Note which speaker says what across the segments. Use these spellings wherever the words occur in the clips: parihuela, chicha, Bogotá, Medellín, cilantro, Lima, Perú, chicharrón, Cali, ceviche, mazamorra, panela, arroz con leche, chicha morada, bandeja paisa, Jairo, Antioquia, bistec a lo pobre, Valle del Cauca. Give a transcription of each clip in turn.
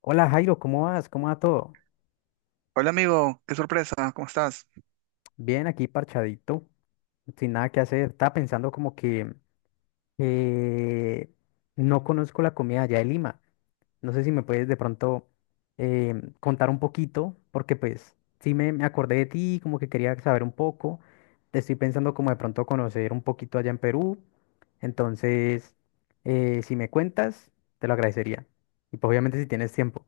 Speaker 1: Hola Jairo, ¿cómo vas? ¿Cómo va todo?
Speaker 2: Hola amigo, qué sorpresa, ¿cómo estás?
Speaker 1: Bien, aquí parchadito, sin nada que hacer. Estaba pensando como que eh, no conozco la comida allá de Lima. No sé si me puedes de pronto contar un poquito, porque pues sí me acordé de ti, como que quería saber un poco. Te estoy pensando como de pronto conocer un poquito allá en Perú. Entonces, si me cuentas, te lo agradecería. Y pues obviamente si tienes tiempo.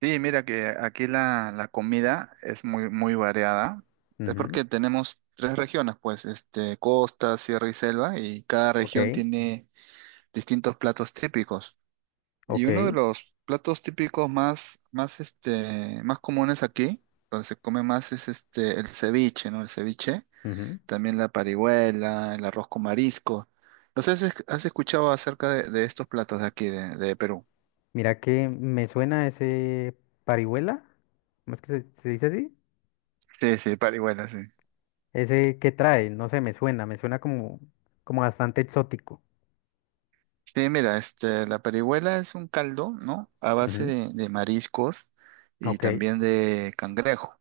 Speaker 2: Sí, mira que aquí la comida es muy, muy variada. Es
Speaker 1: Ujú.
Speaker 2: porque tenemos tres regiones, pues, costa, sierra y selva, y cada región
Speaker 1: Ok,
Speaker 2: tiene distintos platos típicos. Y uno de
Speaker 1: ok.
Speaker 2: los platos típicos más comunes aquí, donde se come más, es el ceviche, ¿no? El ceviche,
Speaker 1: Ujú.
Speaker 2: también la parihuela, el arroz con marisco. No sé si has escuchado acerca de estos platos de aquí, de Perú.
Speaker 1: Mira que me suena ese parihuela, ¿cómo es que se dice así?
Speaker 2: Sí, sí, parihuela, sí.
Speaker 1: Ese que trae, no sé, me suena como bastante exótico.
Speaker 2: Sí, mira, la parihuela es un caldo, ¿no? A base
Speaker 1: Ujú.
Speaker 2: de mariscos y
Speaker 1: Ok,
Speaker 2: también de cangrejo.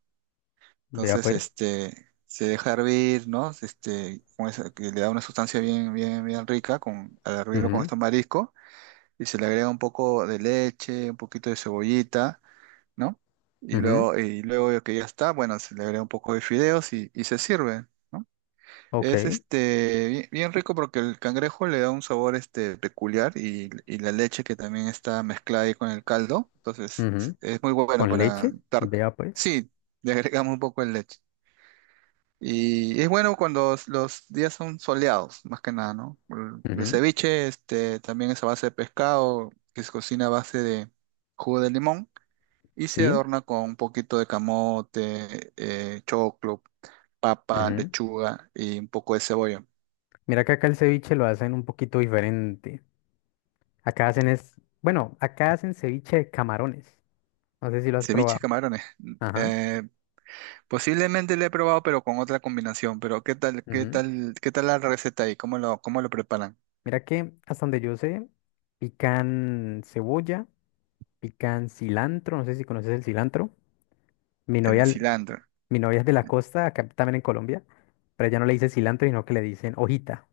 Speaker 1: vea
Speaker 2: Entonces,
Speaker 1: pues.
Speaker 2: se deja hervir, ¿no? Que le da una sustancia bien rica con, al hervirlo con
Speaker 1: Ujú,
Speaker 2: estos mariscos y se le agrega un poco de leche, un poquito de cebollita, ¿no?
Speaker 1: ujú.
Speaker 2: Y luego que ya está, bueno, se le agrega un poco de fideos y se sirve, ¿no?
Speaker 1: Ok.
Speaker 2: Es bien rico porque el cangrejo le da un sabor peculiar y la leche que también está mezclada ahí con el caldo. Entonces
Speaker 1: Ujú.
Speaker 2: es muy bueno
Speaker 1: Con
Speaker 2: para
Speaker 1: leche,
Speaker 2: dar.
Speaker 1: vea pues.
Speaker 2: Sí, le agregamos un poco de leche. Y es bueno cuando los días son soleados, más que nada, ¿no? El
Speaker 1: Ujú.
Speaker 2: ceviche también es a base de pescado, que se cocina a base de jugo de limón y se
Speaker 1: Sí.
Speaker 2: adorna con un poquito de camote, choclo, papa,
Speaker 1: Ujú.
Speaker 2: lechuga y un poco de cebolla.
Speaker 1: Mira que acá el ceviche lo hacen un poquito diferente. Acá hacen es, bueno, acá hacen ceviche de camarones. No sé si lo has
Speaker 2: Ceviche de
Speaker 1: probado.
Speaker 2: camarones.
Speaker 1: Ajá.
Speaker 2: Eh, posiblemente lo he probado, pero con otra combinación. Pero qué tal la receta ahí? Cómo lo preparan?
Speaker 1: Mira que hasta donde yo sé, pican cebolla, pican cilantro, no sé si conoces el cilantro. Mi
Speaker 2: El
Speaker 1: novia,
Speaker 2: cilantro.
Speaker 1: mi novia es de la costa, acá también en Colombia, pero ella no le dice cilantro, sino que le dicen hojita.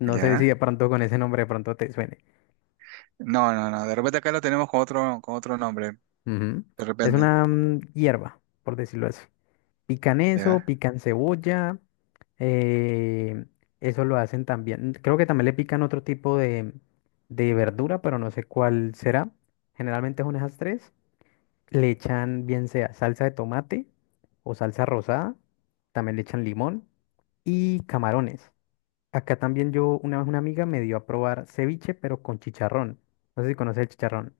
Speaker 1: No sé si de
Speaker 2: ¿Ya?
Speaker 1: pronto con ese nombre de pronto te suene.
Speaker 2: No, no, no. De repente acá lo tenemos con con otro nombre.
Speaker 1: Ujú.
Speaker 2: De
Speaker 1: Es
Speaker 2: repente.
Speaker 1: una hierba, por decirlo así. Pican eso,
Speaker 2: ¿Ya?
Speaker 1: pican cebolla, eh, eso lo hacen también. Creo que también le pican otro tipo de verdura, pero no sé cuál será. Generalmente son esas tres. Le echan bien sea salsa de tomate o salsa rosada, también le echan limón y camarones. Acá también yo, una vez una amiga me dio a probar ceviche, pero con chicharrón. No sé si conoces el chicharrón.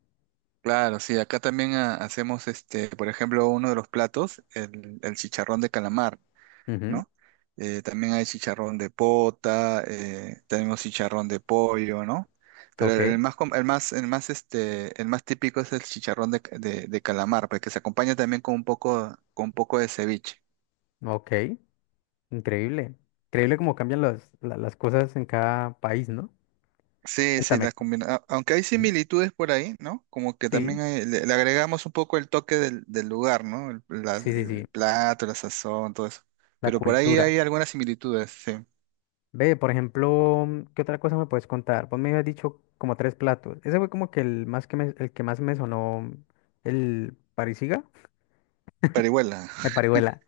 Speaker 2: Claro, sí. Acá también ah, hacemos por ejemplo, uno de los platos, el chicharrón de calamar.
Speaker 1: Ujú.
Speaker 2: ¿No? También hay chicharrón de pota, tenemos chicharrón de pollo, ¿no? Pero
Speaker 1: Ok,
Speaker 2: el más, com- el más, este, el más típico es el chicharrón de calamar, porque se acompaña también con con un poco de ceviche.
Speaker 1: ok, increíble. Increíble cómo cambian las cosas en cada país, ¿no?
Speaker 2: Sí, sí,
Speaker 1: Cuéntame.
Speaker 2: aunque hay
Speaker 1: Ujú.
Speaker 2: similitudes por ahí, ¿no? Como que
Speaker 1: Sí,
Speaker 2: también le agregamos un poco el toque del lugar, ¿no?
Speaker 1: sí, sí, sí,
Speaker 2: El plato, la sazón, todo eso.
Speaker 1: la
Speaker 2: Pero por ahí
Speaker 1: cultura.
Speaker 2: hay algunas similitudes, sí.
Speaker 1: Ve, por ejemplo, ¿qué otra cosa me puedes contar? Vos me habías dicho como tres platos. Ese fue como que el que más me sonó el parisiga,
Speaker 2: Parihuela.
Speaker 1: el parihuela.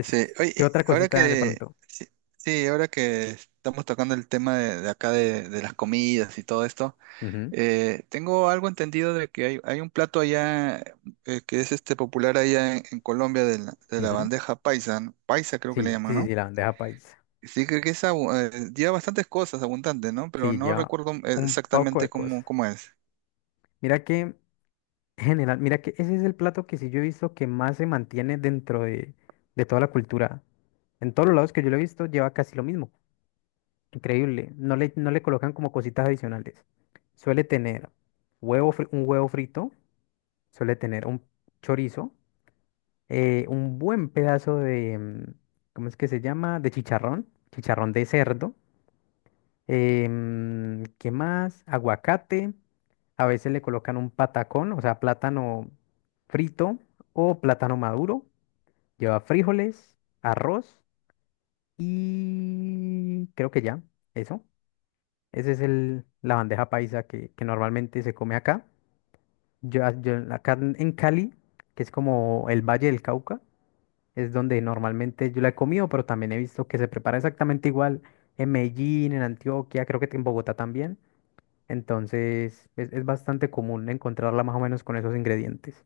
Speaker 2: Sí,
Speaker 1: ¿qué
Speaker 2: oye,
Speaker 1: otra
Speaker 2: ahora
Speaker 1: cosita de
Speaker 2: que,
Speaker 1: pronto?
Speaker 2: sí, sí, ahora que estamos tocando el tema de acá de las comidas y todo esto,
Speaker 1: Ujú,
Speaker 2: tengo algo entendido de que hay un plato allá que es popular allá en Colombia de la
Speaker 1: ujú.
Speaker 2: bandeja paisa, ¿no? Paisa creo que le
Speaker 1: Sí, sí,
Speaker 2: llaman,
Speaker 1: sí,
Speaker 2: ¿no?
Speaker 1: sí, la bandeja paisa.
Speaker 2: Sí, creo que es, lleva bastantes cosas abundante, ¿no? Pero
Speaker 1: Sí,
Speaker 2: no
Speaker 1: lleva
Speaker 2: recuerdo
Speaker 1: un poco de
Speaker 2: exactamente
Speaker 1: cosas.
Speaker 2: cómo es.
Speaker 1: Mira que, en general, mira que ese es el plato que sí yo he visto que más se mantiene dentro de toda la cultura. En todos los lados que yo lo he visto lleva casi lo mismo. Increíble. No le colocan como cositas adicionales. Suele tener un huevo frito, suele tener un chorizo, un buen pedazo de, ¿cómo es que se llama? De chicharrón, chicharrón de cerdo. ¿Qué más? Aguacate. A veces le colocan un patacón, o sea, plátano frito o plátano maduro. Lleva frijoles, arroz y creo que ya, eso. Ese es la bandeja paisa que normalmente se come acá. Yo acá en Cali, que es como el Valle del Cauca, es donde normalmente yo la he comido, pero también he visto que se prepara exactamente igual en Medellín, en Antioquia, creo que en Bogotá también. Entonces es bastante común encontrarla más o menos con esos ingredientes.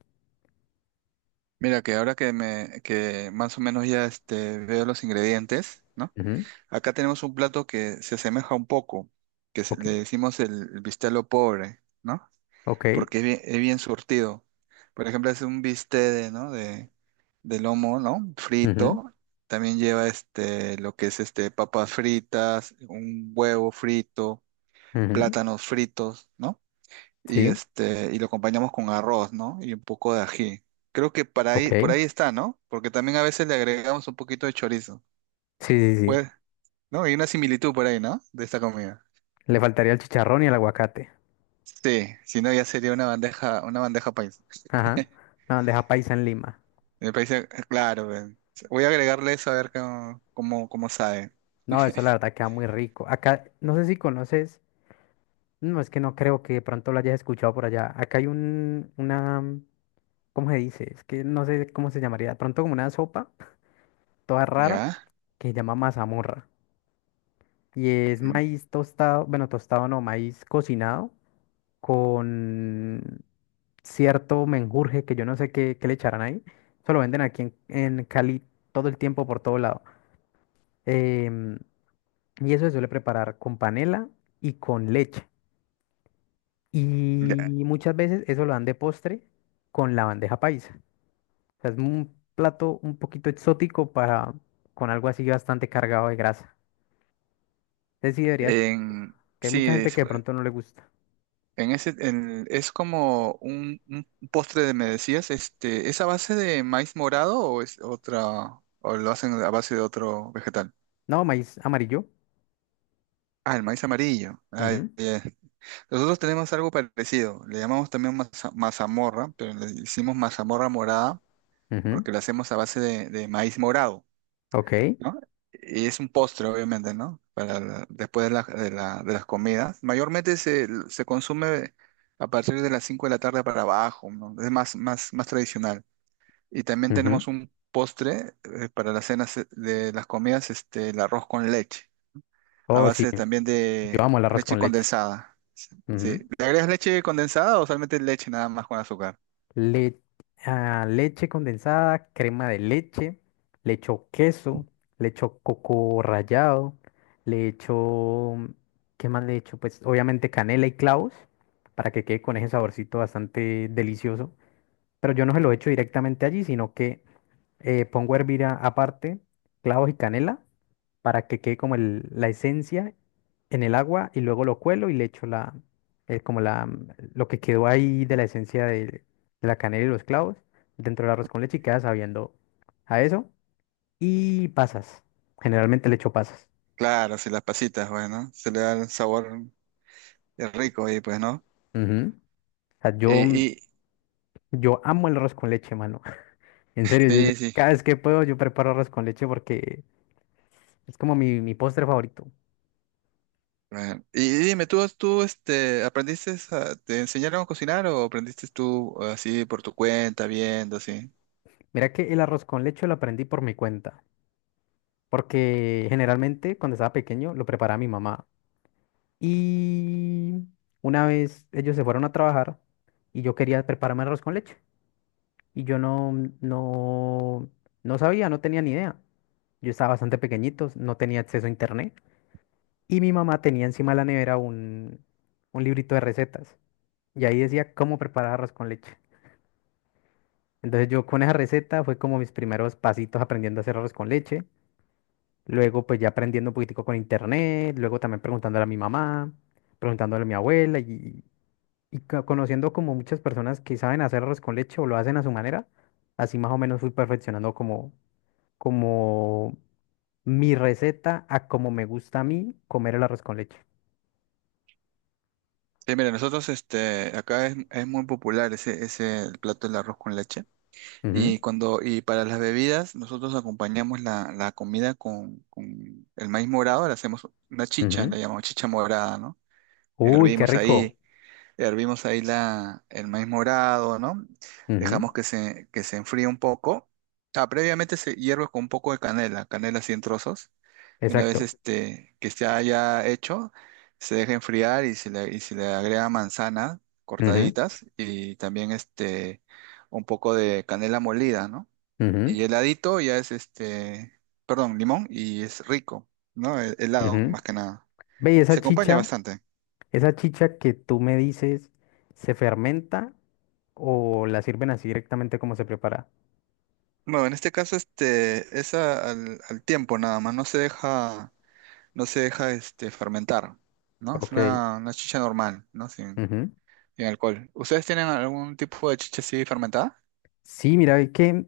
Speaker 2: Mira, que que más o menos ya veo los ingredientes, ¿no?
Speaker 1: Ujú.
Speaker 2: Acá tenemos un plato que se asemeja un poco,
Speaker 1: Ok,
Speaker 2: le decimos el bistelo pobre, ¿no?
Speaker 1: ok.
Speaker 2: Porque es bien surtido. Por ejemplo, es un bistec de, ¿no? De lomo, ¿no?
Speaker 1: Ujú,
Speaker 2: Frito. También lleva este, lo que es este, papas fritas, un huevo frito,
Speaker 1: ujú.
Speaker 2: plátanos fritos, ¿no? Y,
Speaker 1: Sí,
Speaker 2: y lo acompañamos con arroz, ¿no? Y un poco de ají. Creo que
Speaker 1: ok.
Speaker 2: por ahí está, ¿no? Porque también a veces le agregamos un poquito de chorizo.
Speaker 1: Sí, sí, sí.
Speaker 2: Pues, no, hay una similitud por ahí, ¿no? De esta comida.
Speaker 1: Le faltaría el chicharrón y el aguacate.
Speaker 2: Sí, si no ya sería una bandeja paisa.
Speaker 1: Ajá. La bandeja paisa en Lima.
Speaker 2: Me parece, claro, pues. Voy a agregarle eso a ver cómo sabe.
Speaker 1: No, eso la verdad queda muy rico. Acá, no sé si conoces, no, es que no creo que de pronto lo hayas escuchado por allá. Acá hay una, ¿cómo se dice? Es que no sé cómo se llamaría. De pronto como una sopa toda rara
Speaker 2: ¿Ya?
Speaker 1: que se llama mazamorra. Y es
Speaker 2: Mm,
Speaker 1: maíz tostado, bueno, tostado no, maíz cocinado con cierto menjurje que yo no sé qué le echarán ahí. Eso lo venden aquí en Cali todo el tiempo, por todo lado. Em, y eso se suele preparar con panela y con leche. Y
Speaker 2: ya.
Speaker 1: muchas veces eso lo dan de postre con la bandeja paisa. O sea, es un plato un poquito exótico para con algo así bastante cargado de grasa. Entonces sí deberías,
Speaker 2: En,
Speaker 1: que hay
Speaker 2: sí,
Speaker 1: mucha gente
Speaker 2: es,
Speaker 1: que de pronto no le gusta.
Speaker 2: en ese, en- Es como un postre de, me decías, ¿es a base de maíz morado o es otra, o lo hacen a base de otro vegetal?
Speaker 1: No, maíz amarillo.
Speaker 2: Ah, el maíz amarillo. Ah,
Speaker 1: Ujú,
Speaker 2: ya. Nosotros tenemos algo parecido, le llamamos también mazamorra, pero le hicimos mazamorra morada
Speaker 1: ujú.
Speaker 2: porque la hacemos a base de maíz morado,
Speaker 1: Ok.
Speaker 2: ¿no? Y es un postre, obviamente, ¿no? Después de las comidas. Mayormente se consume a partir de las 5 de la tarde para abajo, ¿no? Es más tradicional. Y también tenemos
Speaker 1: Ujú.
Speaker 2: un postre para las cenas de las comidas, el arroz con leche. A
Speaker 1: Oh, sí.
Speaker 2: base también
Speaker 1: Yo
Speaker 2: de
Speaker 1: amo el arroz
Speaker 2: leche
Speaker 1: con leche.
Speaker 2: condensada. Sí, sí.
Speaker 1: Ujú.
Speaker 2: ¿Le agregas leche condensada o solamente leche nada más con azúcar?
Speaker 1: le- leche condensada, crema de leche, le echo queso, le echo coco rallado, le echo, ¿qué más le echo? Pues obviamente canela y clavos para que quede con ese saborcito bastante delicioso, pero yo no se lo echo directamente allí, sino que pongo a hervir aparte clavos y canela para que quede como la esencia en el agua y luego lo cuelo y le echo la, como la, lo que quedó ahí de la esencia de la canela y los clavos dentro del arroz con leche y queda sabiendo a eso. Y pasas. Generalmente le echo pasas.
Speaker 2: Claro, si las pasitas, bueno, se le da el sabor rico ahí, pues, ¿no?
Speaker 1: Ujú. O sea,
Speaker 2: Y,
Speaker 1: yo, mm,
Speaker 2: y
Speaker 1: yo amo el arroz con leche, mano. En serio, yo
Speaker 2: sí, sí.
Speaker 1: cada vez que puedo yo preparo arroz con leche porque es como mi postre favorito.
Speaker 2: Bueno, y dime, ¿tú, tú este, aprendiste, a- te enseñaron a cocinar o aprendiste tú así por tu cuenta, viendo, así?
Speaker 1: Mira que el arroz con leche lo aprendí por mi cuenta, porque generalmente cuando estaba pequeño lo preparaba mi mamá. Y una vez ellos se fueron a trabajar y yo quería prepararme arroz con leche y yo no, no, no sabía, no tenía ni idea. Yo estaba bastante pequeñito, no tenía acceso a internet y mi mamá tenía encima de la nevera un librito de recetas y ahí decía cómo preparar arroz con leche. Entonces yo con esa receta fue como mis primeros pasitos aprendiendo a hacer arroz con leche. Luego, pues ya aprendiendo un poquitico con internet, luego también preguntándole a mi mamá, preguntándole a mi abuela y conociendo como muchas personas que saben hacer arroz con leche o lo hacen a su manera, así más o menos fui perfeccionando como mi receta a como me gusta a mí comer el arroz con leche.
Speaker 2: Sí, mira, nosotros acá es muy popular ese plato del arroz con leche.
Speaker 1: Ujú,
Speaker 2: Y cuando, y Para las bebidas, nosotros acompañamos la comida con el maíz morado, le hacemos una chicha, la
Speaker 1: ujú.
Speaker 2: llamamos chicha morada, ¿no?
Speaker 1: Uy, qué
Speaker 2: Hervimos
Speaker 1: rico.
Speaker 2: ahí, hervimos ahí el maíz morado, ¿no? Dejamos
Speaker 1: Ujú.
Speaker 2: que se enfríe un poco. Ah, previamente se hierve con un poco de canela, canela así en trozos. Y una vez
Speaker 1: Exacto.
Speaker 2: que se haya hecho, se deja enfriar y y se le agrega manzana
Speaker 1: Ujú,
Speaker 2: cortaditas y también un poco de canela molida, ¿no?
Speaker 1: ujú,
Speaker 2: Y heladito ya es limón y es rico, ¿no? Helado,
Speaker 1: ujú.
Speaker 2: más que nada.
Speaker 1: Ve, y
Speaker 2: Se acompaña bastante.
Speaker 1: esa chicha que tú me dices se fermenta. ¿O la sirven así directamente como se prepara?
Speaker 2: Bueno, en este caso es al tiempo nada más, no se deja fermentar, ¿no? Es
Speaker 1: Ok.
Speaker 2: una chicha normal, ¿no?
Speaker 1: Ujú.
Speaker 2: Sin alcohol. ¿Ustedes tienen algún tipo de chicha así fermentada?
Speaker 1: Sí, mira, es que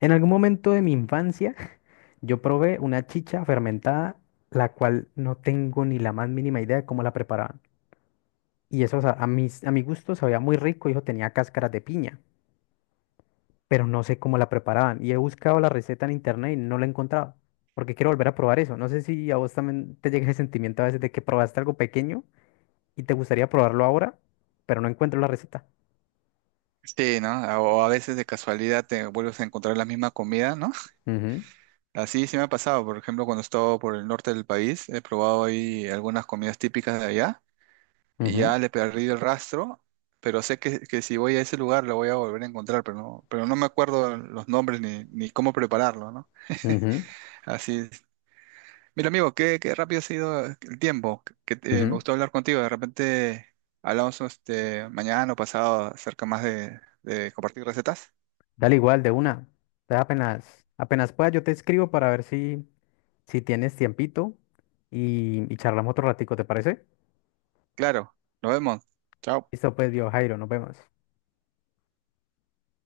Speaker 1: en algún momento de mi infancia yo probé una chicha fermentada, la cual no tengo ni la más mínima idea de cómo la preparaban. Y eso, o sea, a mi gusto sabía muy rico, hijo, tenía cáscaras de piña, pero no sé cómo la preparaban. Y he buscado la receta en internet y no la he encontrado, porque quiero volver a probar eso. No sé si a vos también te llega ese sentimiento a veces de que probaste algo pequeño y te gustaría probarlo ahora, pero no encuentro la receta.
Speaker 2: Sí, ¿no? O a veces de casualidad te vuelves a encontrar la misma comida, ¿no?
Speaker 1: Ujú,
Speaker 2: Así sí me ha pasado, por ejemplo, cuando he estado por el norte del país, he probado ahí algunas comidas típicas de allá, y
Speaker 1: ujú.
Speaker 2: ya le perdí el rastro, pero sé que si voy a ese lugar lo voy a volver a encontrar, pero pero no me acuerdo los nombres ni cómo prepararlo, ¿no?
Speaker 1: Ujú,
Speaker 2: Así es. Mira, amigo, qué rápido ha sido el tiempo, que, me
Speaker 1: ujú.
Speaker 2: gustó hablar contigo, de repente hablamos mañana o pasado acerca más de compartir recetas.
Speaker 1: Dale igual de una. Apenas, apenas pueda, yo te escribo para ver si tienes tiempito y charlamos otro ratico, ¿te parece?
Speaker 2: Claro, nos vemos. Chao.
Speaker 1: Listo, pues, viejo Jairo, nos vemos.